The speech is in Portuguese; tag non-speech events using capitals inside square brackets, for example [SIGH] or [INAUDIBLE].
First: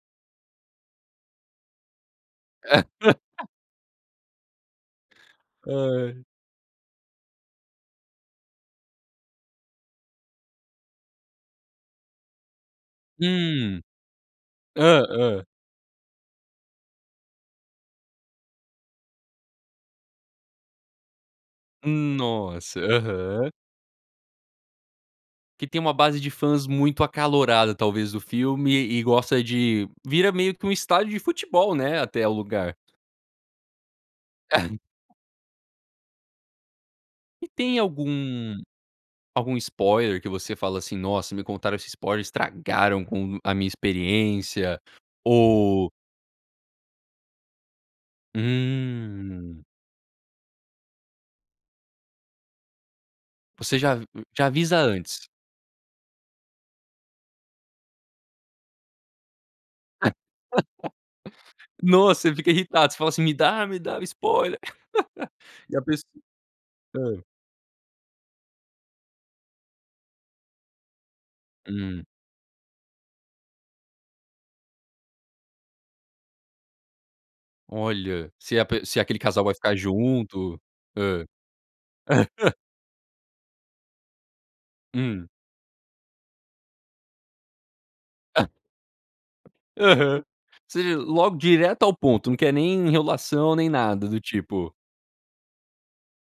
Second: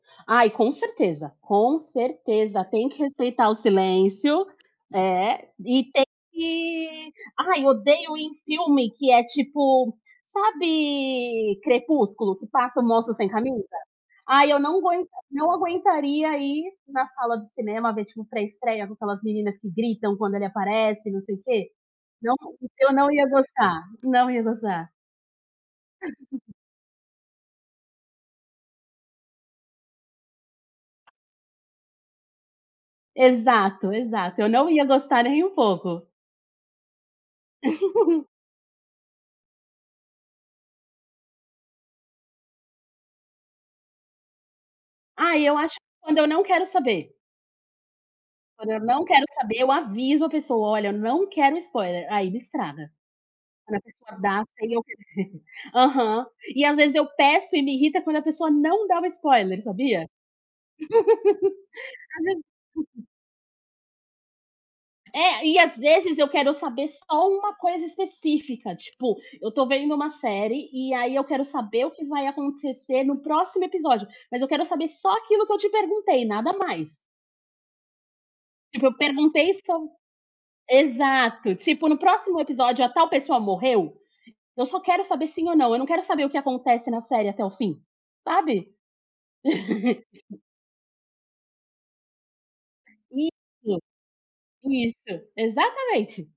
Ai, com certeza, com certeza tem que [LAUGHS] respeitar o silêncio, eh, e tem Ai. que ai, odeio em filme que é, tipo, sabe Crepúsculo? Que passa o moço sem camisa? Hum. Ai, eu não Hã, guen hã. não aguentaria ir na sala de cinema ver, tipo, pré estreia com aquelas meninas que gritam quando ele aparece e não sei o quê. Não, Nossa, eu não ia aham. gostar, não ia gostar. Que tem uma base de [LAUGHS] fãs muito acalorada talvez do filme e gosta de vira meio que um estádio de futebol, né, até o lugar. Exato, exato, eu não ia gostar nem um pouco. E tem [LAUGHS] algum, algum spoiler que você fala assim: "Nossa, me contaram esse spoiler, estragaram com a minha experiência"? Ai, eu acho Ou quando eu não quero saber. Quando eu não quero saber Hum. eu aviso a pessoa "Olha, eu não quero spoiler". Aí me estraga quando Você a já pessoa dá já sem avisa eu. antes? [UNINTELLIGIBLE] Aham. E às vezes eu peço e me irrita quando a pessoa não dá o spoiler, sabia? [LAUGHS] [LAUGHS] Ás Nossa, você fica irritado. Você ve fala assim: "Me dá, me dá o spoiler". [LAUGHS] É, E às a pesso vezes eu quero saber hã? só uma coisa específica, tipo, eu tô vendo uma série e aí eu quero saber o Hum. que vai acontecer no próximo episódio, mas eu quero saber só aquilo que eu te perguntei, nada mais. Olha, se pe Tipo, eu se aquele casal vai perguntei ficar so junto. Hã? exato. Tipo, no próximo [LAUGHS] episódio a tal pessoa morreu? Eu só quero saber Hum. sim ou não, eu não quero saber o que acontece na série até o fim, sabe? Aham. [LAUGHS] Se logo direto ao ponto, não quer nem enrolação nem Isso, nada do tipo isso exatamente.